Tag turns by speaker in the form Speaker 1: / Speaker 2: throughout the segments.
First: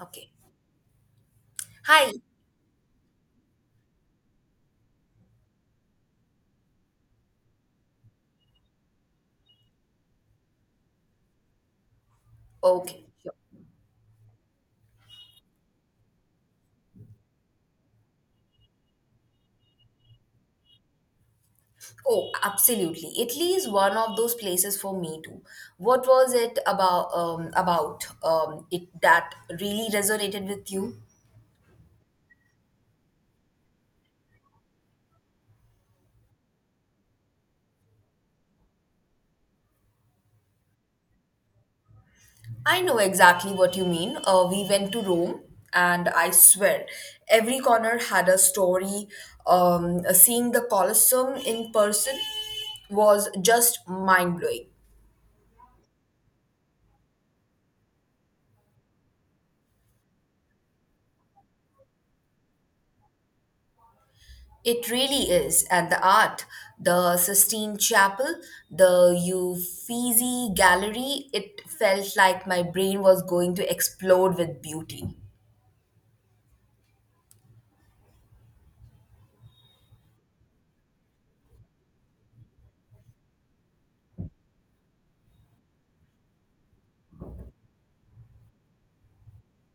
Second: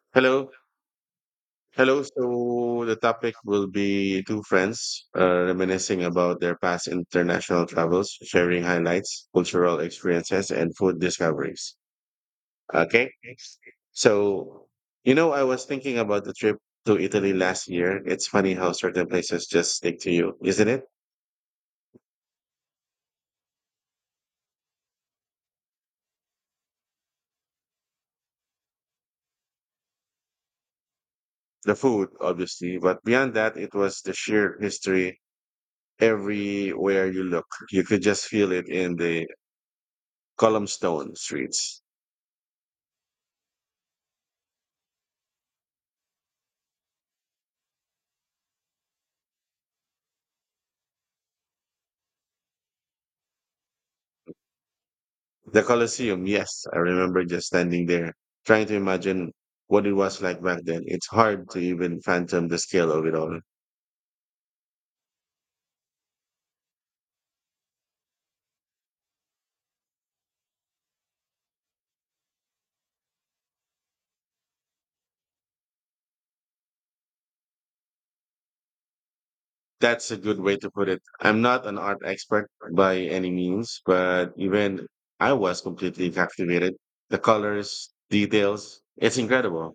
Speaker 1: Okay.
Speaker 2: Hello. Hello.
Speaker 1: Hi.
Speaker 2: So the topic will be two friends reminiscing about their past international travels, sharing highlights, cultural experiences, and food discoveries.
Speaker 1: Okay.
Speaker 2: Okay.
Speaker 1: Sure.
Speaker 2: So, I was thinking about the trip to Italy last year. It's funny how certain places just stick to you, isn't it?
Speaker 1: Oh, absolutely. Italy is one of those places for me too. What was it about it that really resonated with you?
Speaker 2: The food, obviously, but beyond that, it was the sheer history everywhere you look. You could just feel it in the Columnstone streets.
Speaker 1: I know exactly what you mean. We went to Rome, and I swear, every corner had a story. Seeing the Colosseum in person was just mind blowing.
Speaker 2: The Colosseum, yes, I remember just standing there trying to imagine what it was like back then. It's hard to even fathom the scale of it all.
Speaker 1: It really is. And the art, the Sistine Chapel, the Uffizi Gallery, it felt like my brain was going to explode with beauty.
Speaker 2: That's a good way to put it. I'm not an art expert by any means, but even I was completely captivated. The colors, details, it's incredible.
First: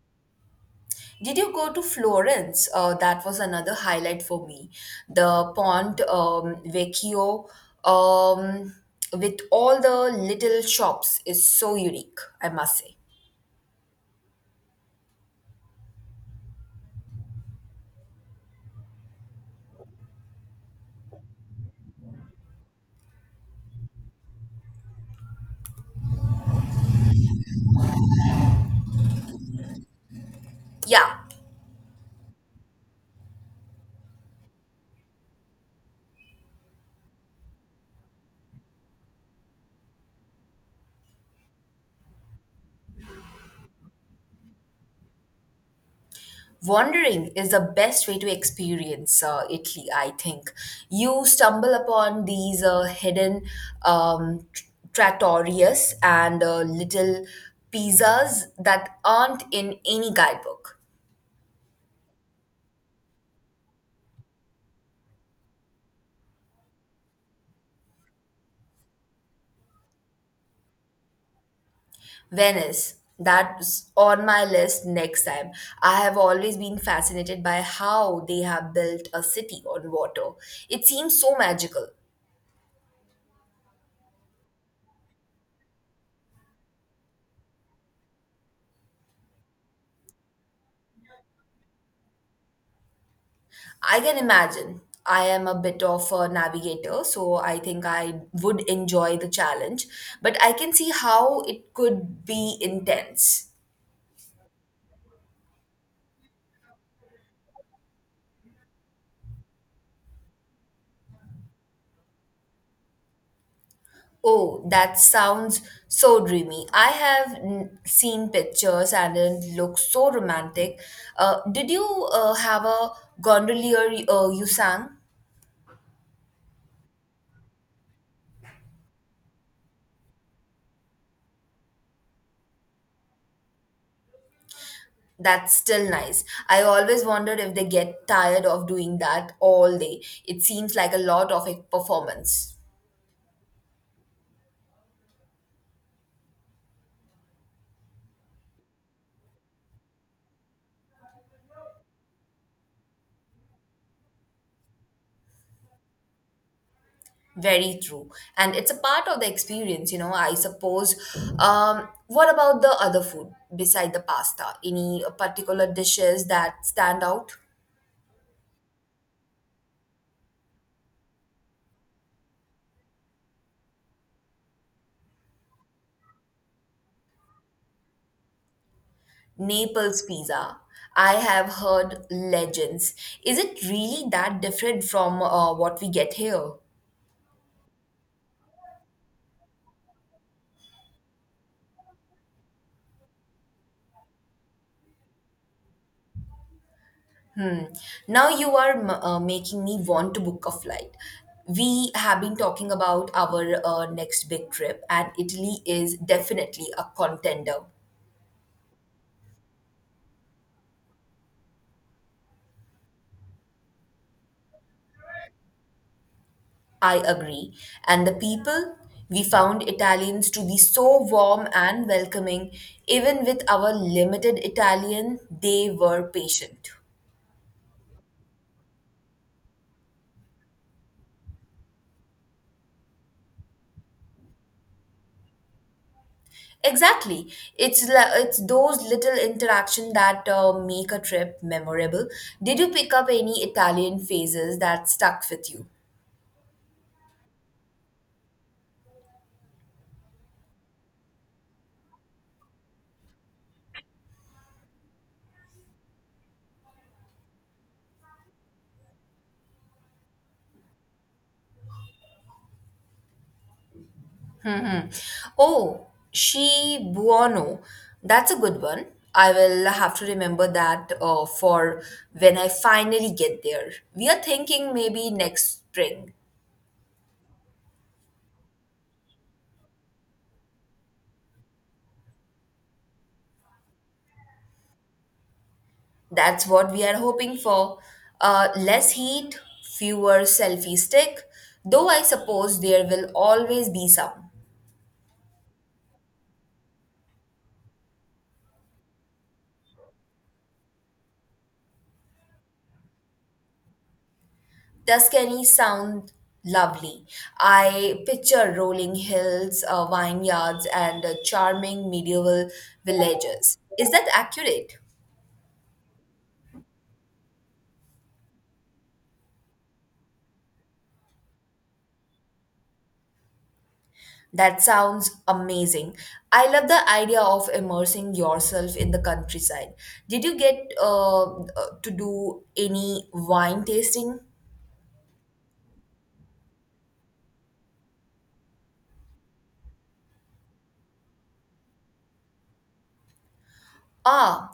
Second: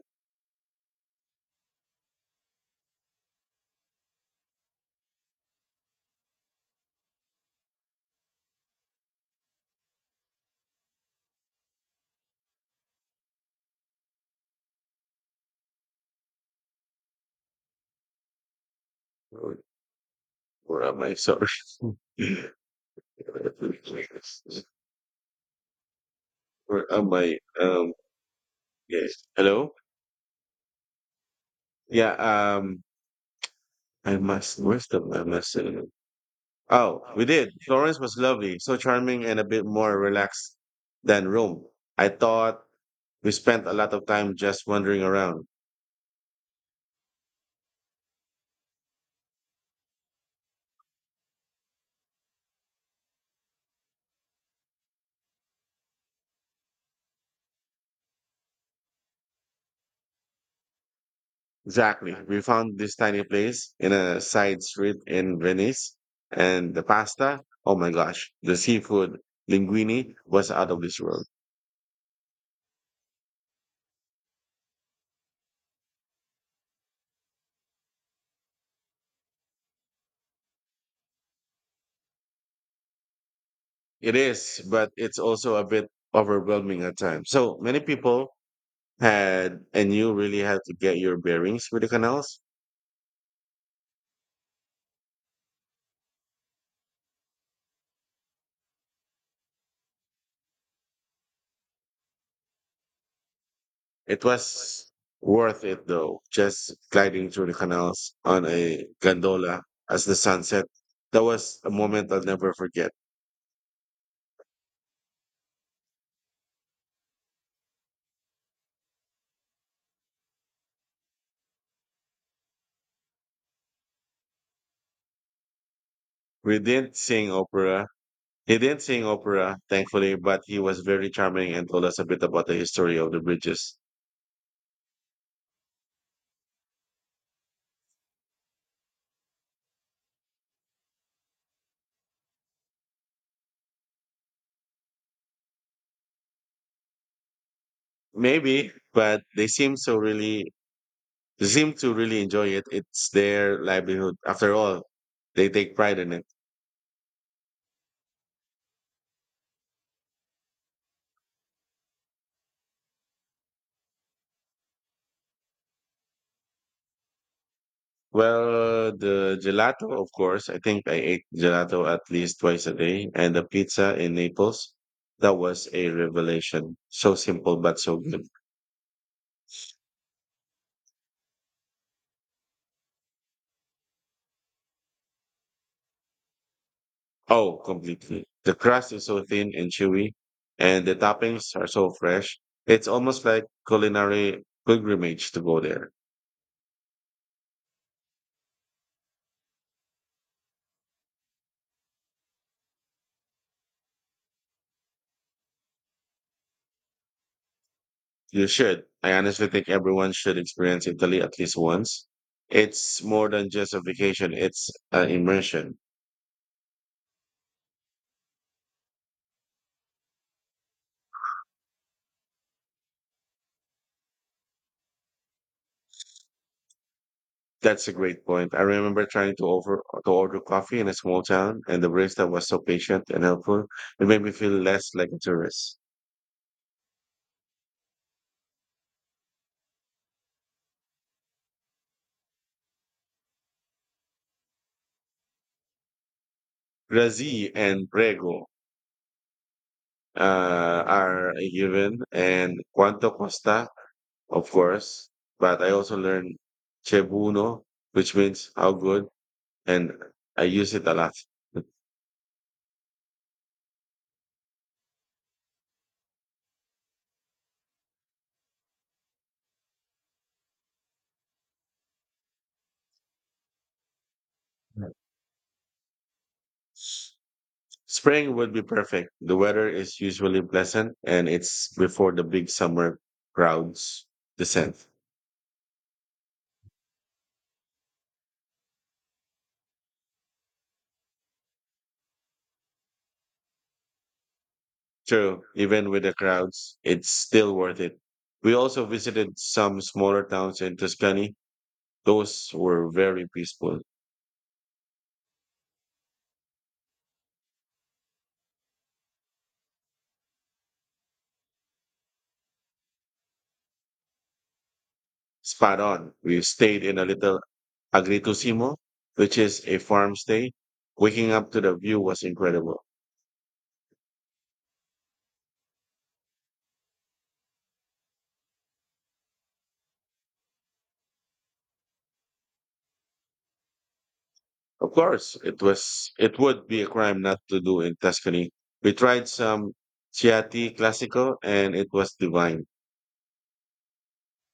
Speaker 1: Did you go to Florence? That was another highlight for me. The Pont Vecchio, um, with all the little shops, is so unique, I must say.
Speaker 2: Where where am I? Sorry. Where am I? Yes. Hello?
Speaker 1: Yeah,
Speaker 2: Yeah, I must where's the I must Oh, we did. Florence was lovely, so charming and a bit more relaxed than Rome. I thought we spent a lot of time just wandering around.
Speaker 1: wandering is the best way to experience Italy, I think. You stumble upon these hidden um, tr- trattorias and little pizzas that aren't in any guidebook.
Speaker 2: Exactly. We found this tiny place in a side street in Venice and the pasta, oh my gosh, the seafood linguine was out of this world.
Speaker 1: Venice, that's on my list next time. I have always been fascinated by how they have built a city on water. It seems so magical.
Speaker 2: It is, but it's also a bit overwhelming at times. So many people had and you really had to get your bearings with the canals.
Speaker 1: I can imagine. I am a bit of a navigator, so I think I would enjoy the challenge, but I can see how it could be intense.
Speaker 2: It was worth it though, just gliding through the canals on a gondola as the sun set. That was a moment I'll never forget.
Speaker 1: Oh, that sounds so dreamy. I seen pictures and it looks so romantic. Did you have a gondolier you sang?
Speaker 2: We didn't sing opera. He didn't sing opera, thankfully, but he was very charming and told us a bit about the history of the bridges.
Speaker 1: That's still nice. I always wondered if they get tired of doing that all day. It seems like a lot of a performance.
Speaker 2: Maybe, but they seem to really enjoy it. It's their livelihood. After all, they take pride in it.
Speaker 1: Very true. And it's a part of the experience, you know, I suppose. What about the other food beside the pasta? Any particular dishes that stand out?
Speaker 2: Well, the gelato, of course. I think I ate gelato at least twice a day, and the pizza in Naples. That was a revelation. So simple, but so good.
Speaker 1: Naples pizza. I have heard legends. Is it really that different from what we get here?
Speaker 2: Oh, completely. The crust is so thin and chewy, and the toppings are so fresh. It's almost like culinary pilgrimage to go there.
Speaker 1: Hmm. Now you are making me want to book a flight. We have been talking about our next big trip, and Italy is definitely a contender.
Speaker 2: You should. I honestly think everyone should experience Italy at least once. It's more than just a vacation, it's an immersion.
Speaker 1: I agree. And the people, we found Italians to be so warm and welcoming. Even with our limited Italian, they were patient.
Speaker 2: That's a great point. I remember trying to over to order coffee in a small town, and the barista was so patient and helpful. It made me feel less like a tourist.
Speaker 1: Exactly. It's those little interaction that make a trip memorable. Did you pick up any Italian phrases that stuck with you?
Speaker 2: Grazi and Prego are a given, and Quanto Costa, of course. But I also learned Chebuno, which means how good, and I use it a lot.
Speaker 1: Oh, Shi Buono. That's a good one. I will have to remember that for when I finally get there. We are thinking maybe next spring.
Speaker 2: Spring would be perfect. The weather is usually pleasant, and it's before the big summer crowds descend.
Speaker 1: That's what we are hoping for. Less heat, fewer selfie stick, though I suppose there will always be some.
Speaker 2: True, even with the crowds, it's still worth it. We also visited some smaller towns in Tuscany. Those were very peaceful.
Speaker 1: Tuscany sound lovely. I picture rolling hills, vineyards, and charming medieval villages. Is that accurate?
Speaker 2: Spot on. We stayed in a little Agriturismo, which is a farm stay. Waking up to the view was incredible.
Speaker 1: That sounds amazing. I love the idea of immersing yourself in the countryside. Did you get to do any wine tasting?
Speaker 2: Of course, it would be a crime not to do in Tuscany. We tried some Chianti Classico and it was divine.
Speaker 1: Ah,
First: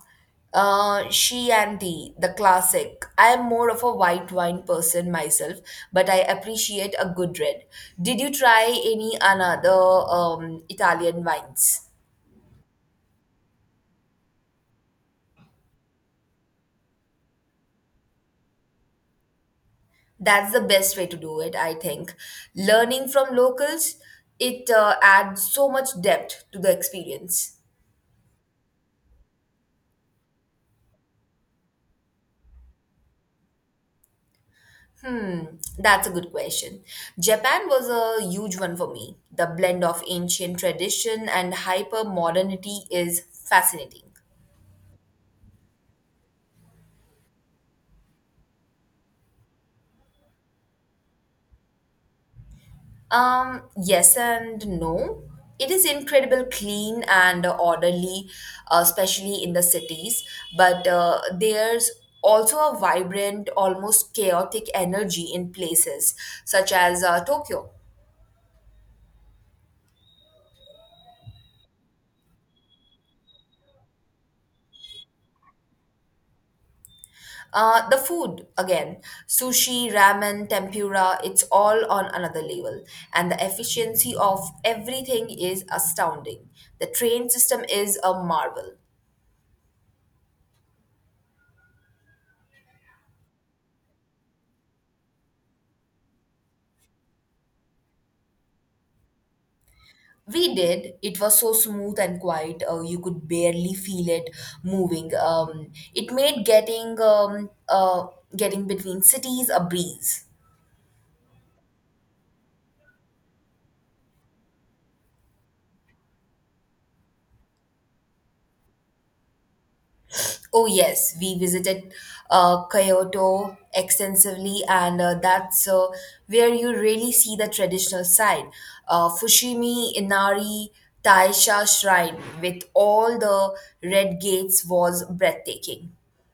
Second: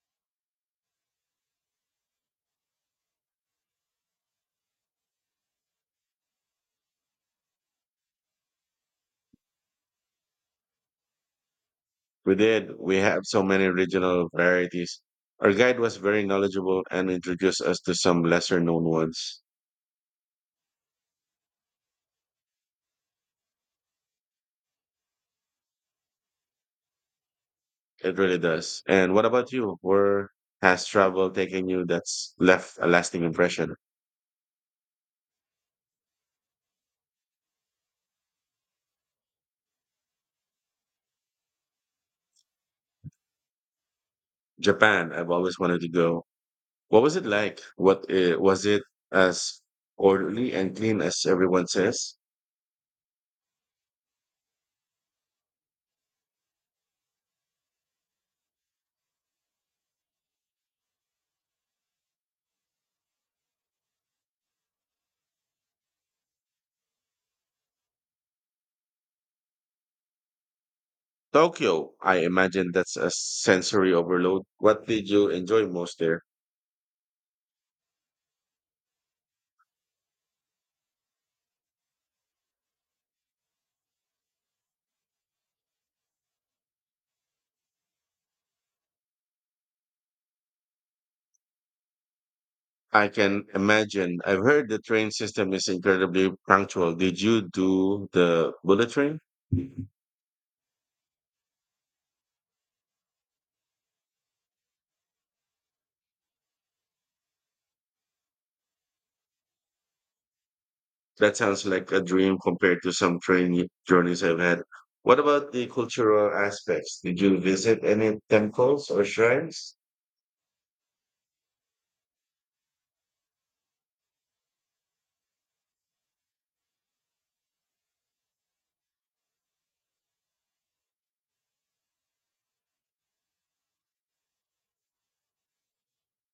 Speaker 1: she and the classic. I am more of a white wine person myself, but I appreciate a good red. Did you try any another Italian wines?
Speaker 2: We did. We have so many regional varieties. Our guide was very knowledgeable and introduced us to some lesser known ones.
Speaker 1: That's the best way to do it, I think. Learning from locals, it adds so much depth to the experience.
Speaker 2: It really does. And what about you? Where has travel taken you that's left a lasting impression?
Speaker 1: Hmm, that's a good question. Japan was a huge one for me. The blend of ancient tradition and hyper modernity is fascinating.
Speaker 2: Japan. I've always wanted to go. What was it like? What was it as orderly and clean as everyone says?
Speaker 1: Yes and no. It is incredible clean and orderly, especially in the cities, but there's also a vibrant, almost chaotic energy in places such as Tokyo.
Speaker 2: Tokyo. I imagine that's a sensory overload. What did you enjoy most there?
Speaker 1: The food, again, sushi, ramen, tempura, it's all on another level. And the efficiency of everything is astounding. The train system is a marvel.
Speaker 2: I can imagine. I've heard the train system is incredibly punctual. Did you do the bullet train?
Speaker 1: We did. It was so smooth and quiet. You could barely feel it moving. It made getting between cities a breeze.
Speaker 2: That sounds like a dream compared to some train journeys I've had. What about the cultural aspects? Did you visit any temples or shrines?
Speaker 1: Oh yes, we visited Kyoto extensively, and that's where you really see the traditional side. Fushimi Inari Taisha Shrine with all the red gates was breathtaking.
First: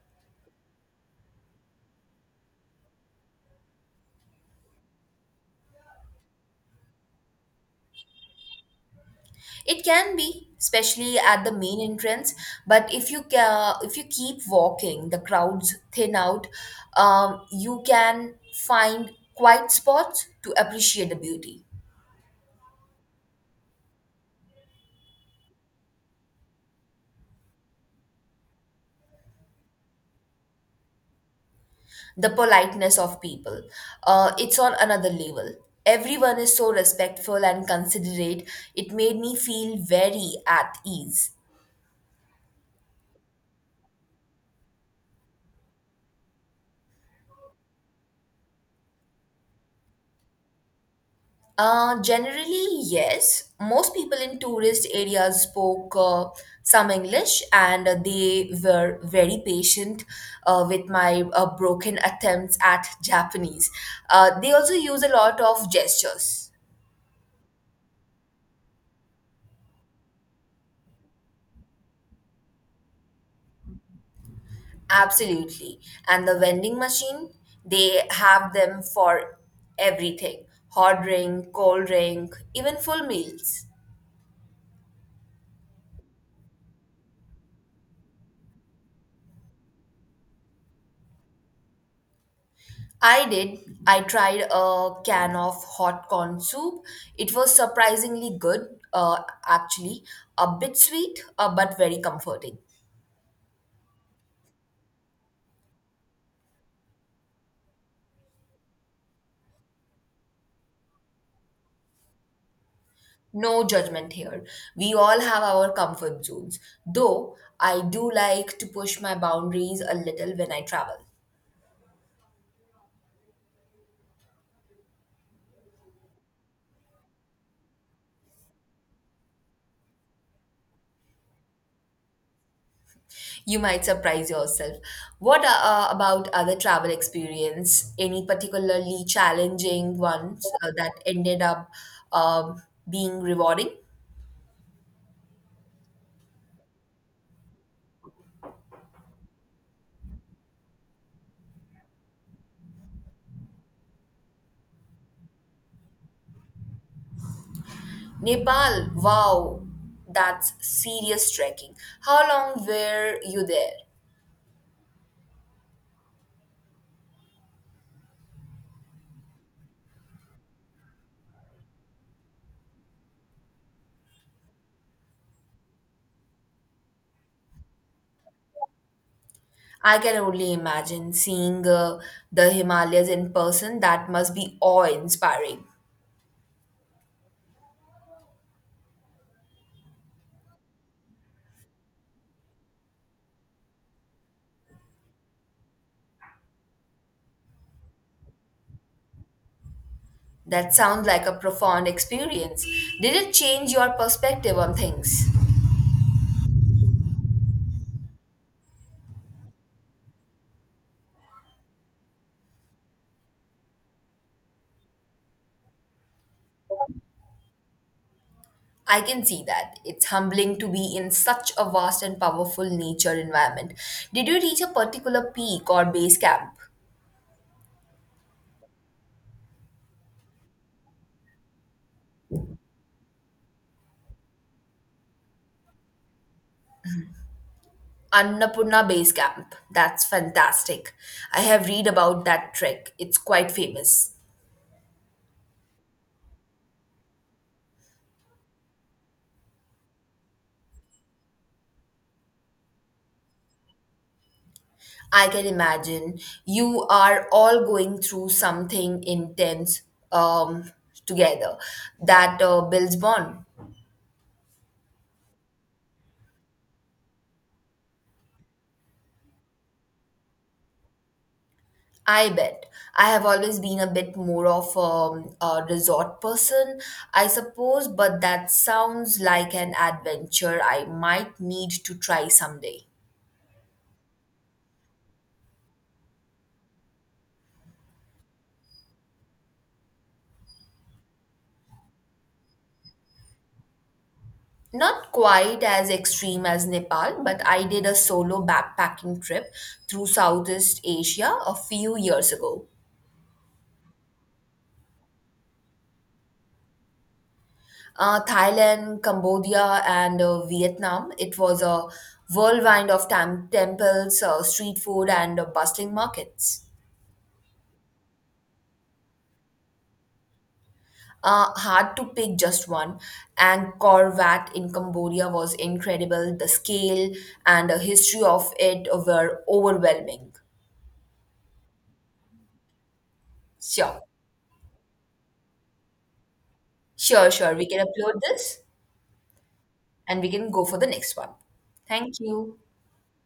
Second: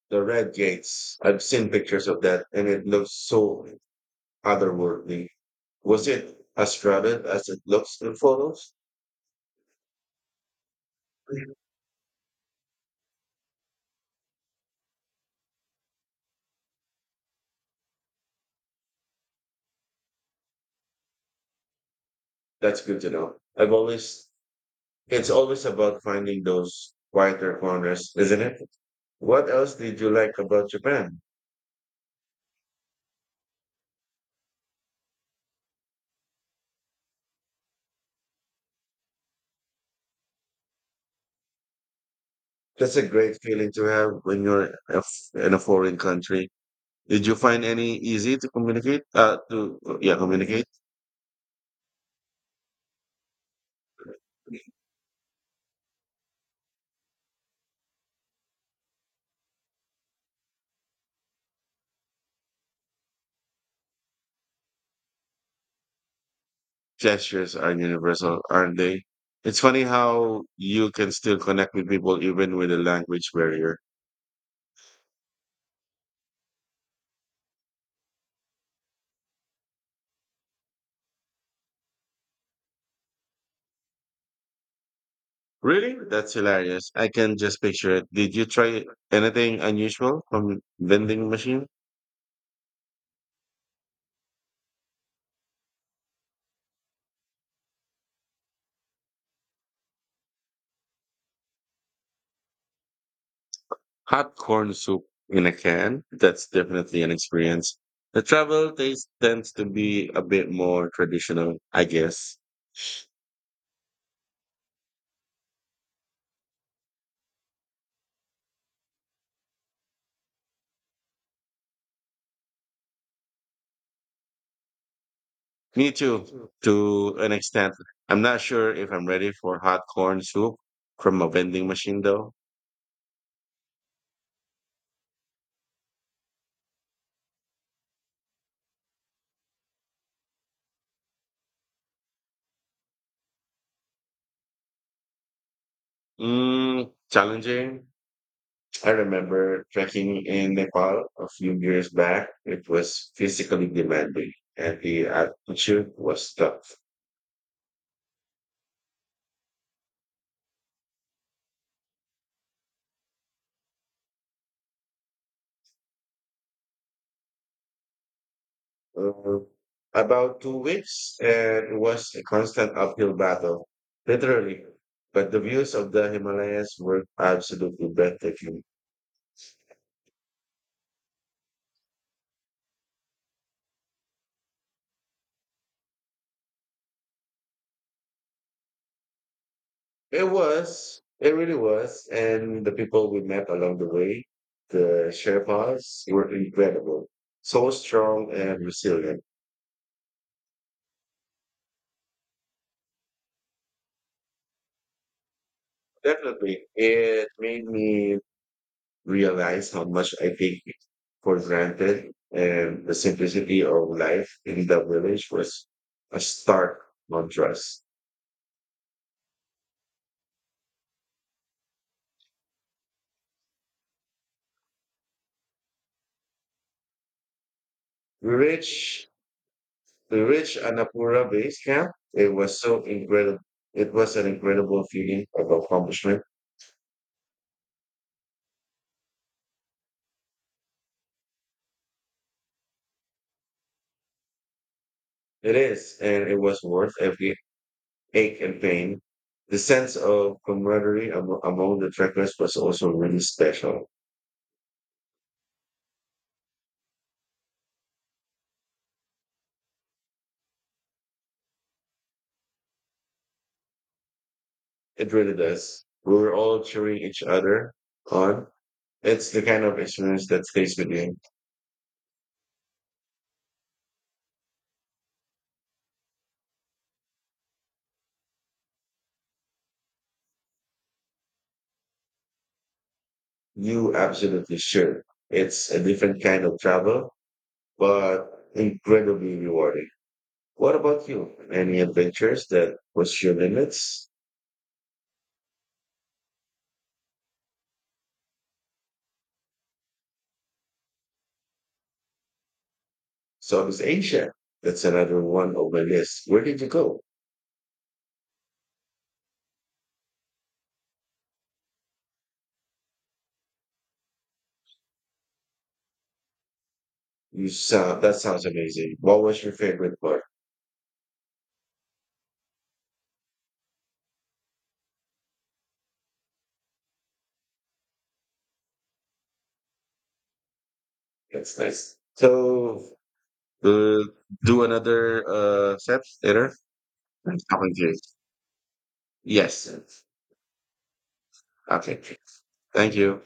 Speaker 2: The Red Gates. I've seen pictures of that and it looks so otherworldly. Was it as crowded as it looks in photos?
Speaker 1: It can be, especially at the main entrance, but if you keep walking, the crowds thin out. You can find quiet spots to appreciate the beauty,
Speaker 2: That's good to know. I've always It's always about finding those quieter corners, isn't it? What else did you like about Japan?
Speaker 1: the politeness of people. It's on another level. Everyone is so respectful and considerate. It made me feel very at ease.
Speaker 2: That's a great feeling to have when you're in a foreign country. Did you find any easy to communicate? To Yeah, communicate.
Speaker 1: Generally, yes. Most people in tourist areas spoke some English and they were very patient with my broken attempts at Japanese. They also use a lot of gestures.
Speaker 2: Gestures are universal, aren't they? It's funny how you can still connect with people even with a language barrier.
Speaker 1: Absolutely. And the vending machine, they have them for everything hot drink, cold drink, even full meals.
Speaker 2: Really? That's hilarious. I can just picture it. Did you try anything unusual from vending machine?
Speaker 1: I did. I tried a can of hot corn soup. It was surprisingly good, actually. A bit sweet, but very comforting.
Speaker 2: Hot corn soup in a can, that's definitely an experience. The travel taste tends to be a bit more traditional, I guess.
Speaker 1: No judgment here. We all have our comfort zones, though I do like to push my boundaries a little when I travel.
Speaker 2: Me too, to an extent. I'm not sure if I'm ready for hot corn soup from a vending machine though.
Speaker 1: You might surprise yourself. What about other travel experience? Any particularly challenging ones that ended up um being rewarding?
Speaker 2: Mm, challenging. I remember trekking in Nepal a few years back. It was physically demanding and the altitude was tough.
Speaker 1: Nepal, wow, that's serious trekking. How long were you there?
Speaker 2: uh, about 2 weeks, and it was a constant uphill battle, literally. But the views of the Himalayas were absolutely breathtaking.
Speaker 1: I can only imagine seeing the Himalayas in person. That must be awe-inspiring.
Speaker 2: It was, it really was. And the people we met along the way, the Sherpas, were incredible, so strong and resilient.
Speaker 1: That sounds like a profound experience. Did it change your perspective on things?
Speaker 2: Definitely, it made me realize how much I take for granted, and the simplicity of life in the village was a stark contrast.
Speaker 1: I can see that. It's humbling to be in such a vast and powerful nature environment. Did you reach a particular peak or base camp?
Speaker 2: We reached we reached Annapurna base camp. It was so incredible. It was an incredible feeling of accomplishment.
Speaker 1: Annapurna Base Camp. That's fantastic. I have read about that trek. It's quite famous.
Speaker 2: It is, and it was worth every ache and pain. The sense of camaraderie among the trekkers was also really special.
Speaker 1: I can imagine you are all going through something intense um, together that builds bond.
Speaker 2: It really does. We were all cheering each other on. It's the kind of experience that stays with you.
Speaker 1: I bet. I have always been a bit more of a resort person, I suppose, but that sounds like an adventure I might need to try someday.
Speaker 2: You absolutely sure. It's a different kind of travel, but incredibly rewarding. What about you? Any adventures that push your limits?
Speaker 1: Not quite as extreme as Nepal, but I did a solo backpacking trip through Southeast Asia a few years ago.
Speaker 2: Southeast Asia. That's another one on my list. Where did you go?
Speaker 1: Thailand, Cambodia, and Vietnam. It was a whirlwind of temples, street food, and bustling markets.
Speaker 2: You sound That sounds amazing. What was your favorite part?
Speaker 1: Hard to pick just one. And Angkor Wat in Cambodia was incredible. The scale and the history of it were overwhelming.
Speaker 2: That's nice. So uh,
Speaker 1: Sure,
Speaker 2: do another set later.
Speaker 1: sure,
Speaker 2: Nice
Speaker 1: sure. We
Speaker 2: talking to
Speaker 1: can
Speaker 2: you.
Speaker 1: upload this
Speaker 2: Yes.
Speaker 1: and we can go for the next one.
Speaker 2: Okay.
Speaker 1: Thank you.
Speaker 2: Thank you.